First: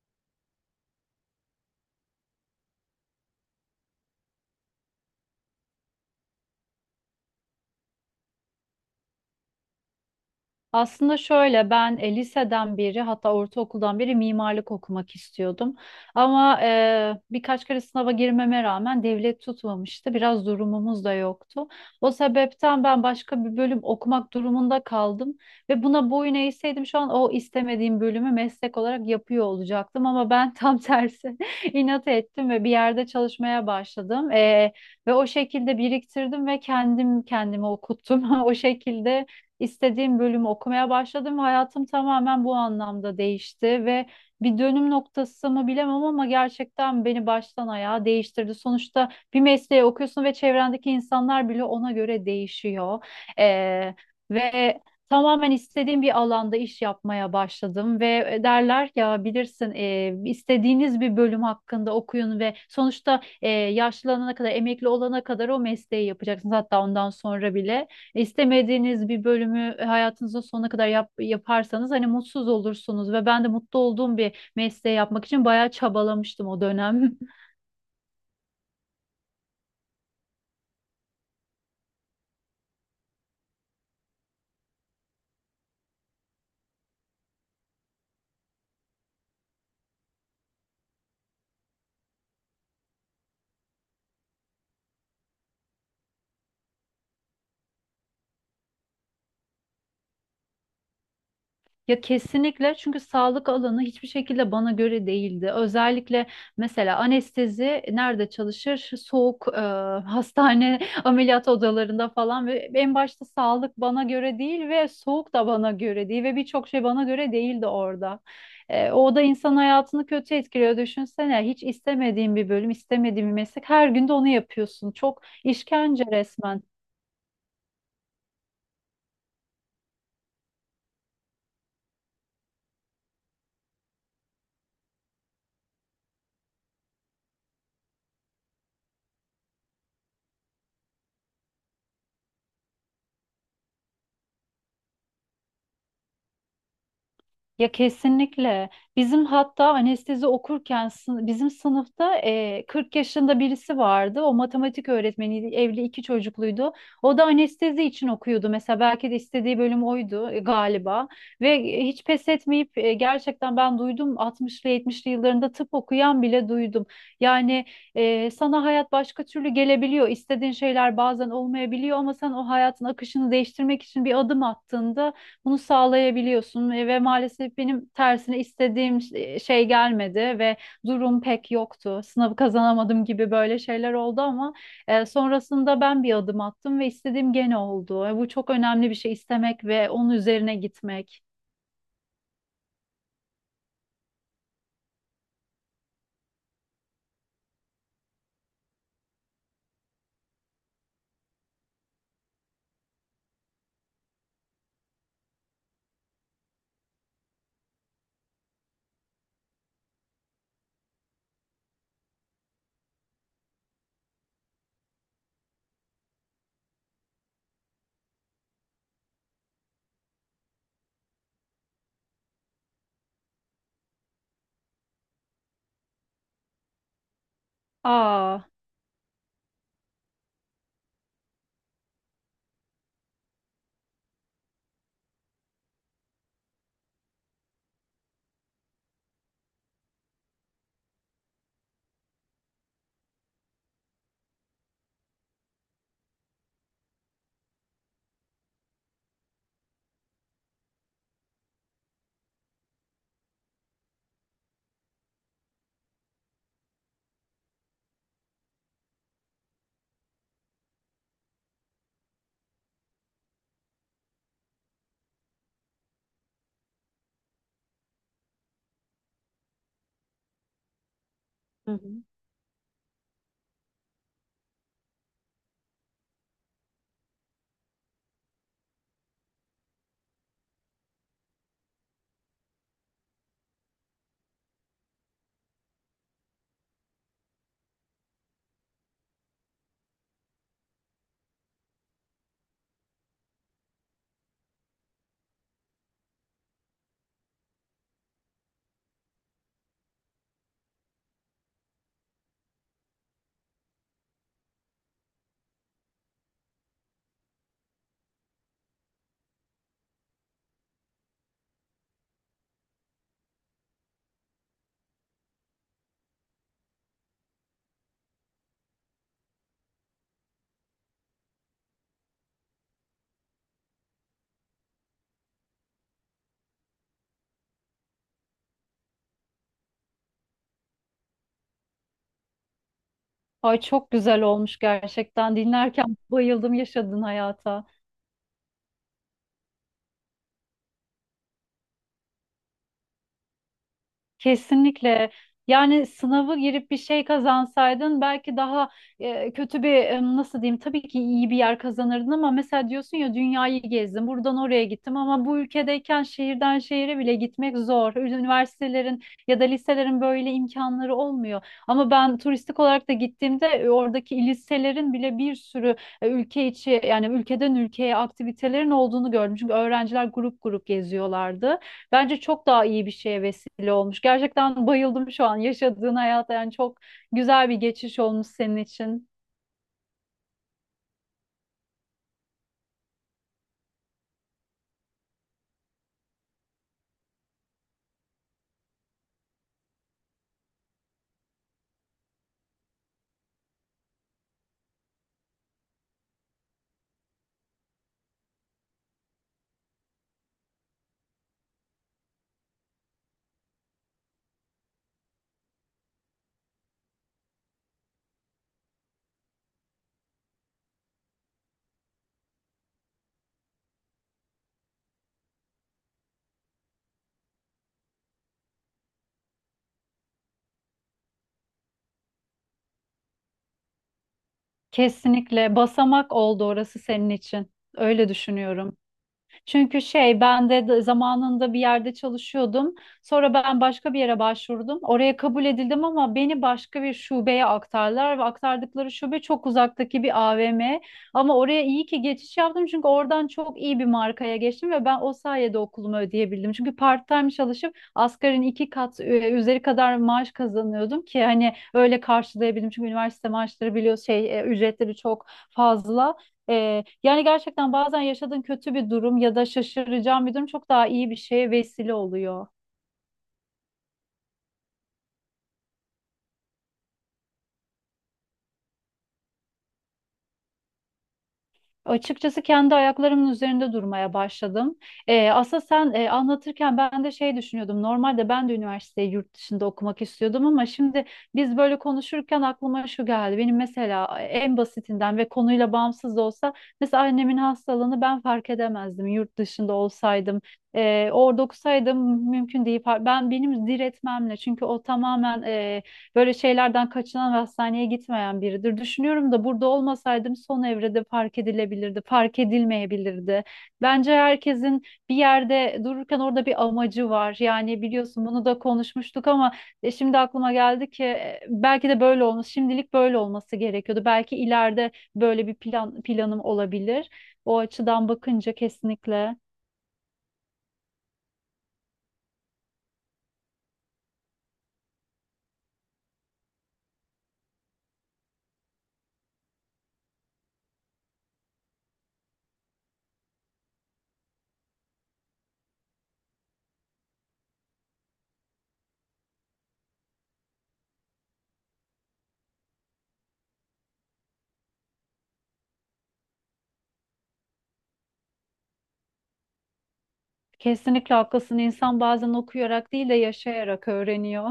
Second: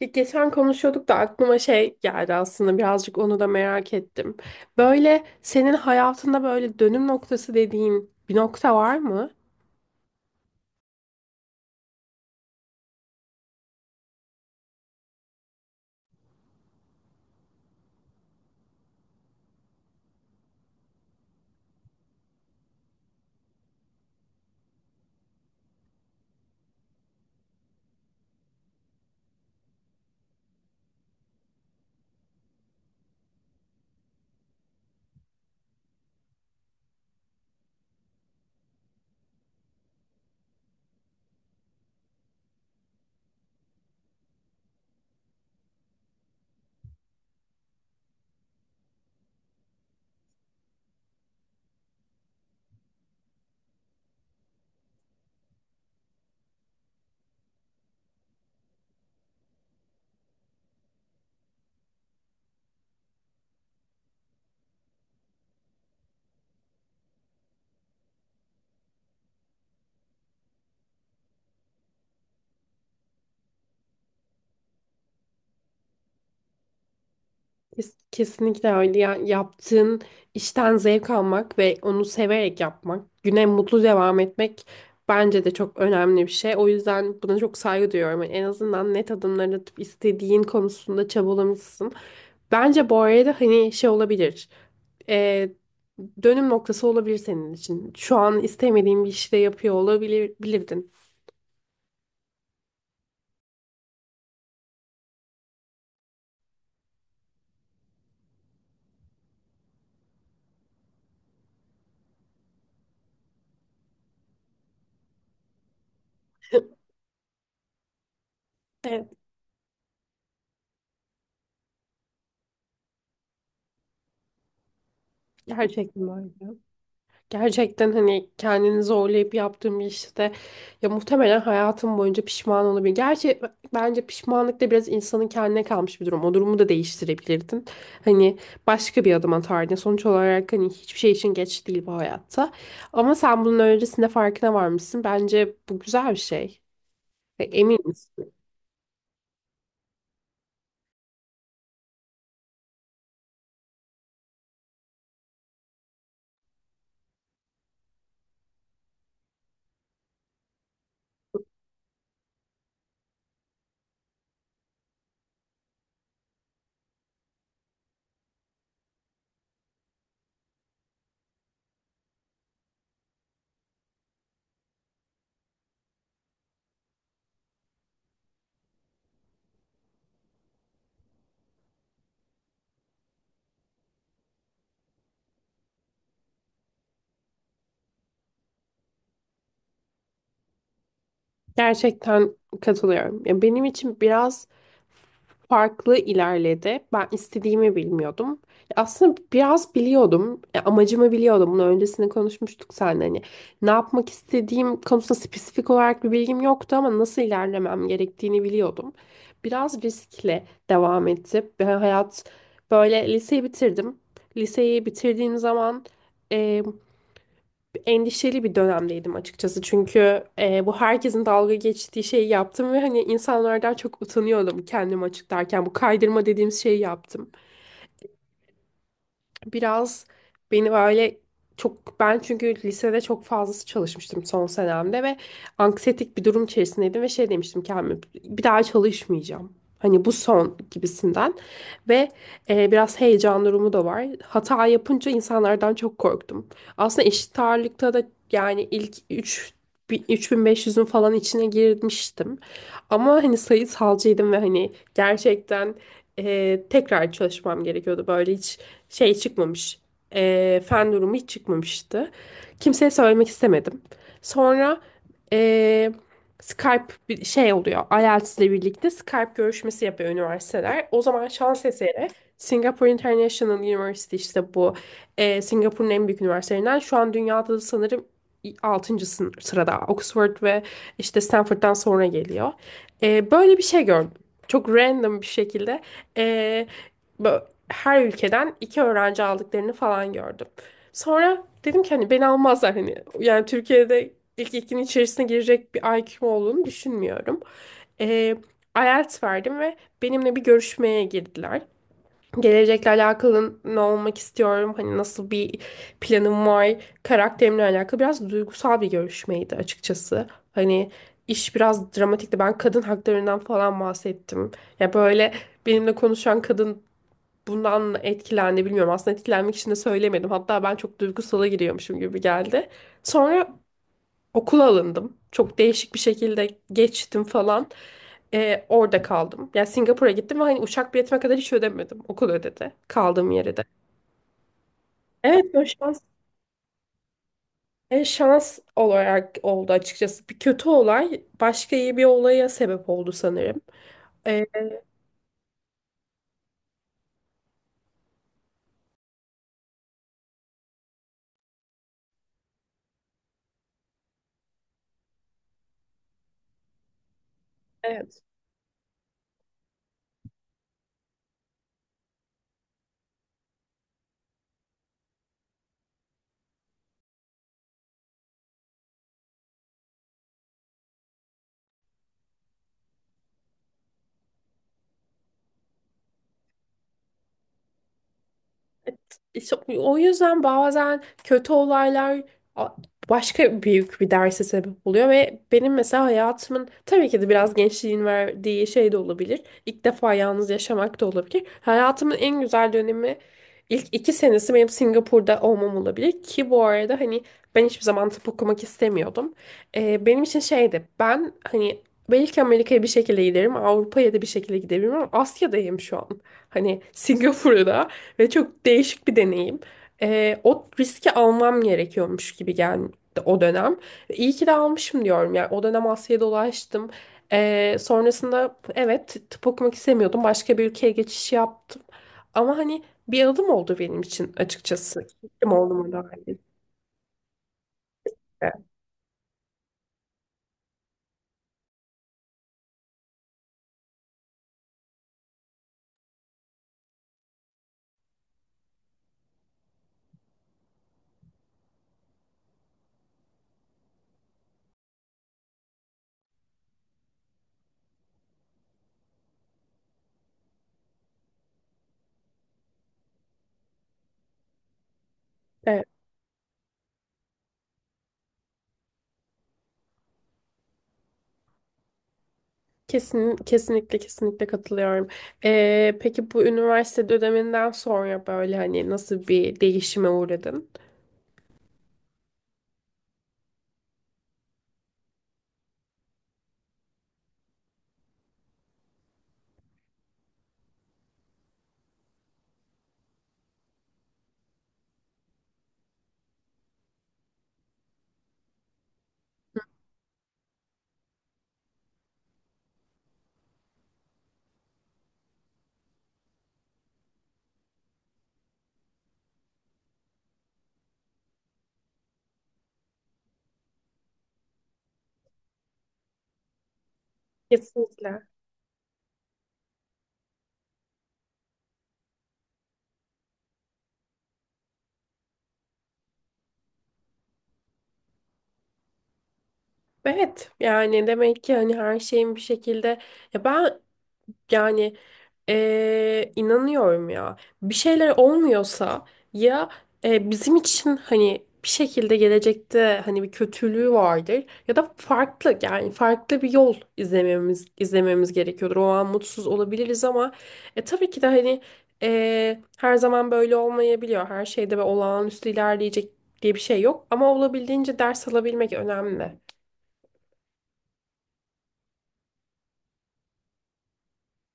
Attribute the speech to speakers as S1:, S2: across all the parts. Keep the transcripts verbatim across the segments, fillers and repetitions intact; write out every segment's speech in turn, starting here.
S1: Ya, geçen konuşuyorduk da aklıma şey geldi aslında birazcık onu da merak ettim. Böyle senin hayatında böyle dönüm noktası dediğin bir nokta var mı?
S2: Aslında şöyle ben e, liseden beri hatta ortaokuldan beri mimarlık okumak istiyordum. Ama e, birkaç kere sınava girmeme rağmen devlet tutmamıştı. Biraz durumumuz da yoktu. O sebepten ben başka bir bölüm okumak durumunda kaldım. Ve buna boyun eğseydim şu an o istemediğim bölümü meslek olarak yapıyor olacaktım. Ama ben tam tersi inat ettim ve bir yerde çalışmaya başladım. E, ve o şekilde biriktirdim ve kendim kendime okuttum. O şekilde istediğim bölümü okumaya başladım ve hayatım tamamen bu anlamda değişti ve bir dönüm noktası mı bilemem ama gerçekten beni baştan ayağa değiştirdi. Sonuçta bir mesleği okuyorsun ve çevrendeki insanlar bile ona göre değişiyor. Ee, Ve tamamen istediğim bir alanda iş yapmaya başladım ve e, derler ya, bilirsin, e, istediğiniz bir bölüm hakkında okuyun ve sonuçta, e, yaşlanana kadar, emekli olana kadar o mesleği yapacaksınız, hatta ondan sonra bile. İstemediğiniz bir bölümü hayatınızın sonuna kadar yap- yaparsanız hani mutsuz olursunuz ve ben de mutlu olduğum bir mesleği yapmak için bayağı çabalamıştım o dönem.
S1: Kes- Kesinlikle öyle. Yani yaptığın işten zevk almak ve onu severek yapmak, güne mutlu devam etmek bence de çok önemli bir şey. O yüzden buna çok saygı duyuyorum. Yani en azından net adımlar atıp istediğin konusunda çabalamışsın. Bence bu arada hani şey olabilir. e, Dönüm noktası olabilir senin için. Şu an istemediğin bir işi de yapıyor olabilir, bilirdin.
S2: Ya kesinlikle, çünkü sağlık alanı hiçbir şekilde bana göre değildi. Özellikle mesela anestezi nerede çalışır? Soğuk, e, hastane ameliyat odalarında falan ve en başta sağlık bana göre değil ve soğuk da bana göre değil ve birçok şey bana göre değildi orada. E,
S1: Evet,
S2: o da insan hayatını kötü etkiliyor. Düşünsene, hiç istemediğin bir bölüm, istemediğin bir meslek. Her gün de onu yapıyorsun. Çok
S1: gerçekten
S2: işkence
S1: öyle.
S2: resmen.
S1: Gerçekten hani kendini zorlayıp yaptığım bir işte ya muhtemelen hayatım boyunca pişman olabilir. Gerçi e, bence pişmanlık da biraz insanın kendine kalmış bir durum. O durumu da değiştirebilirdin. Hani başka bir adım atardın. Sonuç olarak hani hiçbir şey için geç değil bu hayatta. Ama sen bunun öncesinde farkına varmışsın. Bence bu güzel bir şey. Ve
S2: Ya
S1: eminim.
S2: kesinlikle. Bizim hatta anestezi okurken sın- bizim sınıfta e, kırk yaşında birisi vardı. O matematik öğretmeniydi. Evli iki çocukluydu. O da anestezi için okuyordu. Mesela belki de istediği bölüm oydu, e, galiba. Ve e, hiç pes etmeyip e, gerçekten ben duydum, altmışlı yetmişli yıllarında tıp okuyan bile duydum. Yani e, sana hayat başka türlü gelebiliyor. İstediğin şeyler bazen olmayabiliyor ama sen o hayatın akışını değiştirmek için bir adım attığında bunu sağlayabiliyorsun ve ve maalesef benim tersine istediğim ş- e, şey gelmedi ve durum pek yoktu. Sınavı kazanamadım gibi böyle şeyler oldu ama e, sonrasında ben bir adım attım ve istediğim gene oldu. E, bu çok önemli bir şey, istemek ve onun üzerine gitmek.
S1: Gerçekten katılıyorum. Ya benim için biraz farklı ilerledi. Ben istediğimi bilmiyordum. Ya, aslında biraz biliyordum. Ya, amacımı biliyordum. Bunu öncesinde konuşmuştuk seninle. Hani ne yapmak istediğim konusunda spesifik olarak bir bilgim yoktu ama nasıl ilerlemem gerektiğini biliyordum. Biraz riskle devam etti. Ve hayat böyle liseyi bitirdim. Liseyi bitirdiğim zaman endişeli bir dönemdeydim açıkçası. Çünkü e, bu herkesin dalga geçtiği şeyi yaptım ve hani insanlardan çok utanıyordum kendimi açıklarken. Bu kaydırma dediğimiz şeyi yaptım.
S2: Aa.
S1: Biraz beni böyle çok ben çünkü lisede çok fazlası çalışmıştım son senemde ve anksiyetik bir durum içerisindeydim ve şey demiştim kendime, bir daha çalışmayacağım. Hani bu son gibisinden. Ve e, biraz heyecan durumu da var. Hata yapınca insanlardan çok korktum. Aslında eşit ağırlıkta da yani ilk üç üç bin beş yüzün falan içine girmiştim. Ama hani sayısalcıydım ve hani gerçekten e, tekrar çalışmam gerekiyordu. Böyle hiç şey çıkmamış. E, fen durumu hiç çıkmamıştı. Kimseye söylemek istemedim. Sonra eee, Skype bir şey oluyor. aytıls ile birlikte Skype görüşmesi yapıyor üniversiteler. O zaman şans
S2: Hı hı.
S1: eseri Singapore International University işte bu e, Singapur'un en büyük üniversitelerinden şu an dünyada da sanırım altıncı sırada. Oxford ve işte Stanford'dan sonra geliyor. E, böyle bir şey gördüm. Çok random bir şekilde e, bö- her ülkeden iki öğrenci aldıklarını falan gördüm. Sonra dedim ki hani beni almazlar hani. Yani Türkiye'de ilk ikinin içerisine girecek bir I Q'm olduğunu düşünmüyorum. Ee, aytıls verdim ve benimle bir görüşmeye girdiler. Gelecekle alakalı ne olmak istiyorum, hani nasıl bir planım var, karakterimle alakalı biraz duygusal bir görüşmeydi açıkçası. Hani iş biraz dramatikti. Ben kadın haklarından falan bahsettim. Ya böyle benimle konuşan kadın bundan etkilendi bilmiyorum. Aslında etkilenmek için de söylemedim. Hatta ben çok duygusala giriyormuşum gibi geldi. Sonra okula alındım. Çok değişik bir şekilde geçtim falan. Ee, orada kaldım. Yani Singapur'a gittim ve hani uçak biletime kadar hiç ödemedim. Okul ödedi. Kaldığım yere
S2: Ay,
S1: de.
S2: çok güzel olmuş gerçekten.
S1: Evet o
S2: Dinlerken
S1: şans.
S2: bayıldım yaşadığın hayata.
S1: E, şans olarak oldu açıkçası. Bir kötü olay başka iyi bir olaya sebep oldu sanırım. Ee,
S2: Kesinlikle. Yani sınavı girip bir şey kazansaydın belki daha e, kötü bir, e, nasıl diyeyim, tabii ki iyi bir yer kazanırdın, ama mesela diyorsun ya, dünyayı gezdim, buradan oraya gittim, ama bu ülkedeyken şehirden şehire bile gitmek zor.
S1: evet.
S2: Üniversitelerin ya da liselerin böyle imkanları olmuyor. Ama ben turistik olarak da gittiğimde e, oradaki liselerin bile bir sürü e, ülke içi, yani ülkeden ülkeye aktivitelerin olduğunu gördüm. Çünkü öğrenciler grup grup geziyorlardı. Bence çok daha iyi bir şeye vesile olmuş. Gerçekten bayıldım şu an yaşadığın hayata. Yani çok güzel bir geçiş olmuş senin için.
S1: İşte o yüzden bazen kötü olaylar a- başka büyük bir derse sebep oluyor ve benim mesela hayatımın tabii ki de biraz gençliğin verdiği şey de olabilir. İlk defa yalnız yaşamak da olabilir. Hayatımın en güzel dönemi ilk iki senesi benim Singapur'da olmam olabilir ki bu arada hani ben hiçbir zaman tıp okumak istemiyordum. Ee, benim için şeydi, ben hani belki Amerika'ya bir şekilde giderim, Avrupa'ya da bir şekilde gidebilirim ama Asya'dayım şu an. Hani Singapur'da. Ve çok değişik bir deneyim. Ee, o riski almam gerekiyormuş gibi geldi o dönem. İyi ki de almışım diyorum. Yani o dönem Asya'ya dolaştım. Ee, sonrasında evet tıp okumak istemiyordum. Başka bir ülkeye geçiş yaptım. Ama hani bir adım oldu benim için açıkçası. Kim
S2: Kesinlikle
S1: olduğuma
S2: basamak
S1: dair.
S2: oldu orası senin için. Öyle düşünüyorum. Çünkü şey, ben de de zamanında bir yerde çalışıyordum. Sonra ben başka bir yere başvurdum. Oraya kabul edildim ama beni başka bir şubeye aktardılar ve aktardıkları şube çok uzaktaki bir A V M. Ama oraya iyi ki geçiş yaptım çünkü oradan çok iyi bir markaya geçtim ve ben o sayede okulumu ödeyebildim. Çünkü part-time çalışıp asgarin iki kat e, üzeri kadar maaş kazanıyordum ki hani öyle karşılayabildim. Çünkü üniversite maaşları biliyorsun, şey, e, ücretleri çok
S1: Evet,
S2: fazla. Ee, yani gerçekten bazen yaşadığın kötü bir durum ya da şaşıracağın bir durum çok daha iyi bir şeye vesile oluyor.
S1: kesin, kesinlikle kesinlikle katılıyorum. Ee, peki bu üniversite döneminden sonra böyle hani nasıl bir değişime uğradın?
S2: Açıkçası kendi ayaklarımın üzerinde durmaya başladım. Ee, aslında sen e, anlatırken ben de şey düşünüyordum. Normalde ben de üniversiteyi yurt dışında okumak istiyordum ama şimdi biz böyle konuşurken aklıma şu geldi. Benim mesela en basitinden ve konuyla bağımsız da olsa mesela annemin hastalığını ben fark edemezdim yurt dışında olsaydım. Ee, orada okusaydım mümkün değil. Far- Ben benim diretmemle, çünkü o tamamen, e, böyle şeylerden kaçınan ve hastaneye gitmeyen biridir. Düşünüyorum da burada olmasaydım son evrede fark edilebilirdi, fark edilmeyebilirdi. Bence herkesin bir yerde dururken orada bir amacı var. Yani
S1: Kesinlikle.
S2: biliyorsun bunu da konuşmuştuk ama e, şimdi aklıma geldi ki e, belki de böyle olmuş. Şimdilik böyle olması gerekiyordu. Belki ileride böyle bir plan planım olabilir. O açıdan bakınca kesinlikle
S1: Evet, yani demek ki hani her şeyin bir şekilde, ya ben, yani eee, inanıyorum ya. Bir şeyler olmuyorsa ya eee, bizim için hani bir şekilde gelecekte hani bir kötülüğü vardır ya da farklı yani farklı bir yol izlememiz izlememiz gerekiyordur. O an mutsuz olabiliriz ama e, tabii ki de hani eee, her zaman böyle olmayabiliyor. Her şeyde ve olağanüstü ilerleyecek diye bir şey yok ama olabildiğince ders alabilmek önemli.
S2: kesinlikle haklısın. İnsan bazen okuyarak değil de yaşayarak öğreniyor.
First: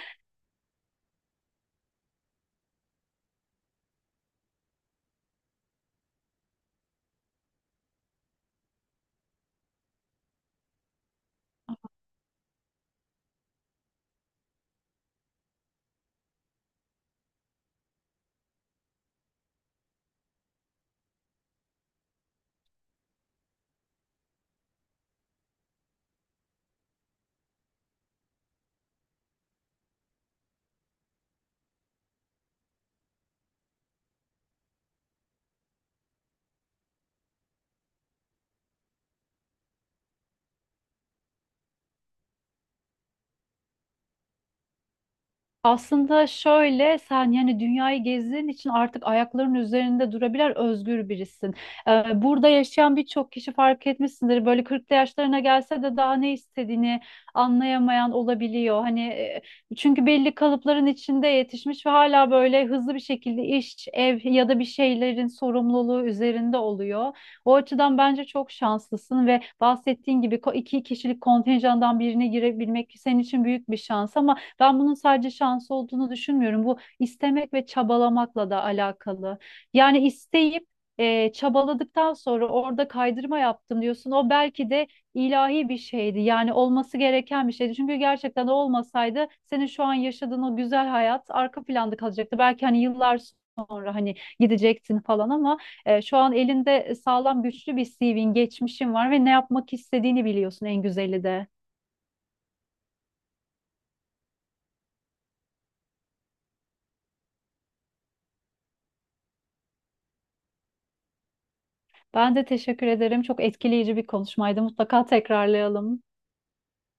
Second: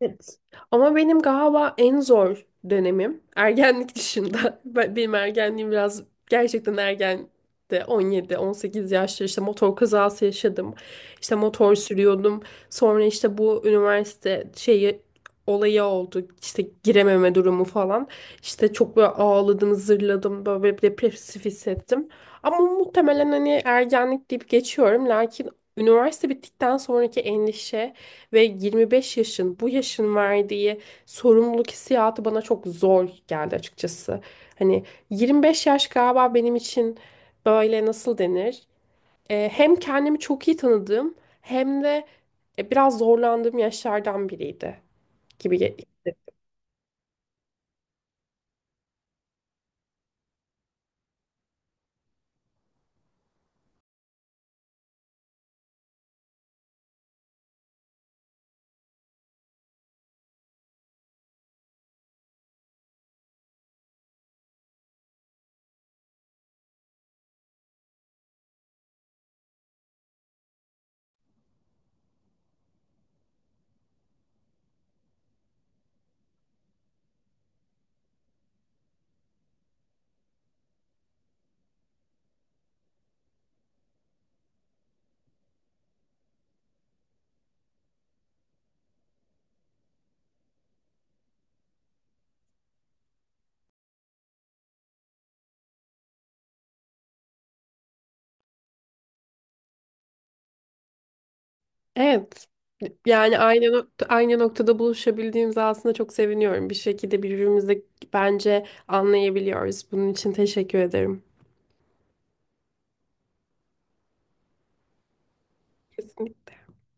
S1: Evet. Ama benim galiba en zor dönemim ergenlik dışında. Ben- Benim ergenliğim biraz gerçekten ergen de on yedi on sekiz yaşta işte motor kazası yaşadım. İşte motor sürüyordum. Sonra işte bu üniversite şeyi olayı oldu. İşte girememe durumu falan. İşte çok böyle ağladım, zırladım, böyle bir depresif hissettim. Ama muhtemelen hani ergenlik deyip geçiyorum. Lakin üniversite bittikten sonraki endişe ve yirmi beş yaşın bu yaşın verdiği sorumluluk hissiyatı bana çok zor geldi açıkçası. Hani yirmi beş yaş galiba benim için böyle nasıl denir? Ee, hem kendimi çok iyi tanıdığım hem de e, biraz zorlandığım yaşlardan biriydi gibi. ge-
S2: Aslında şöyle, sen yani dünyayı gezdiğin için artık ayaklarının üzerinde durabilen özgür birisin. Ee, burada yaşayan birçok kişi fark etmişsindir. Böyle kırklı yaşlarına gelse de daha ne istediğini anlayamayan olabiliyor. Hani, e, çünkü belli kalıpların içinde yetişmiş ve hala böyle hızlı bir şekilde iş, ev ya da bir şeylerin sorumluluğu üzerinde oluyor. O açıdan bence çok şanslısın ve bahsettiğin gibi ko- iki kişilik kontenjandan birine girebilmek senin için büyük bir şans, ama ben bunun sadece şans olduğunu düşünmüyorum. Bu istemek ve çabalamakla da alakalı. Yani isteyip e, çabaladıktan sonra orada kaydırma yaptım diyorsun. O belki de ilahi bir şeydi. Yani olması gereken bir şeydi. Çünkü gerçekten o olmasaydı senin şu an yaşadığın o güzel hayat arka planda kalacaktı. Belki hani yıllar sonra hani gidecektin falan ama e, şu an elinde sağlam güçlü bir C V'in, geçmişin var ve ne yapmak istediğini biliyorsun, en güzeli de.
S1: Evet. Yani aynı nokta, aynı noktada buluşabildiğimize aslında çok seviniyorum. Bir şekilde birbirimizi bence anlayabiliyoruz. Bunun için teşekkür ederim.
S2: Ben de teşekkür ederim. Çok etkileyici bir konuşmaydı. Mutlaka tekrarlayalım.
S1: Kesinlikle.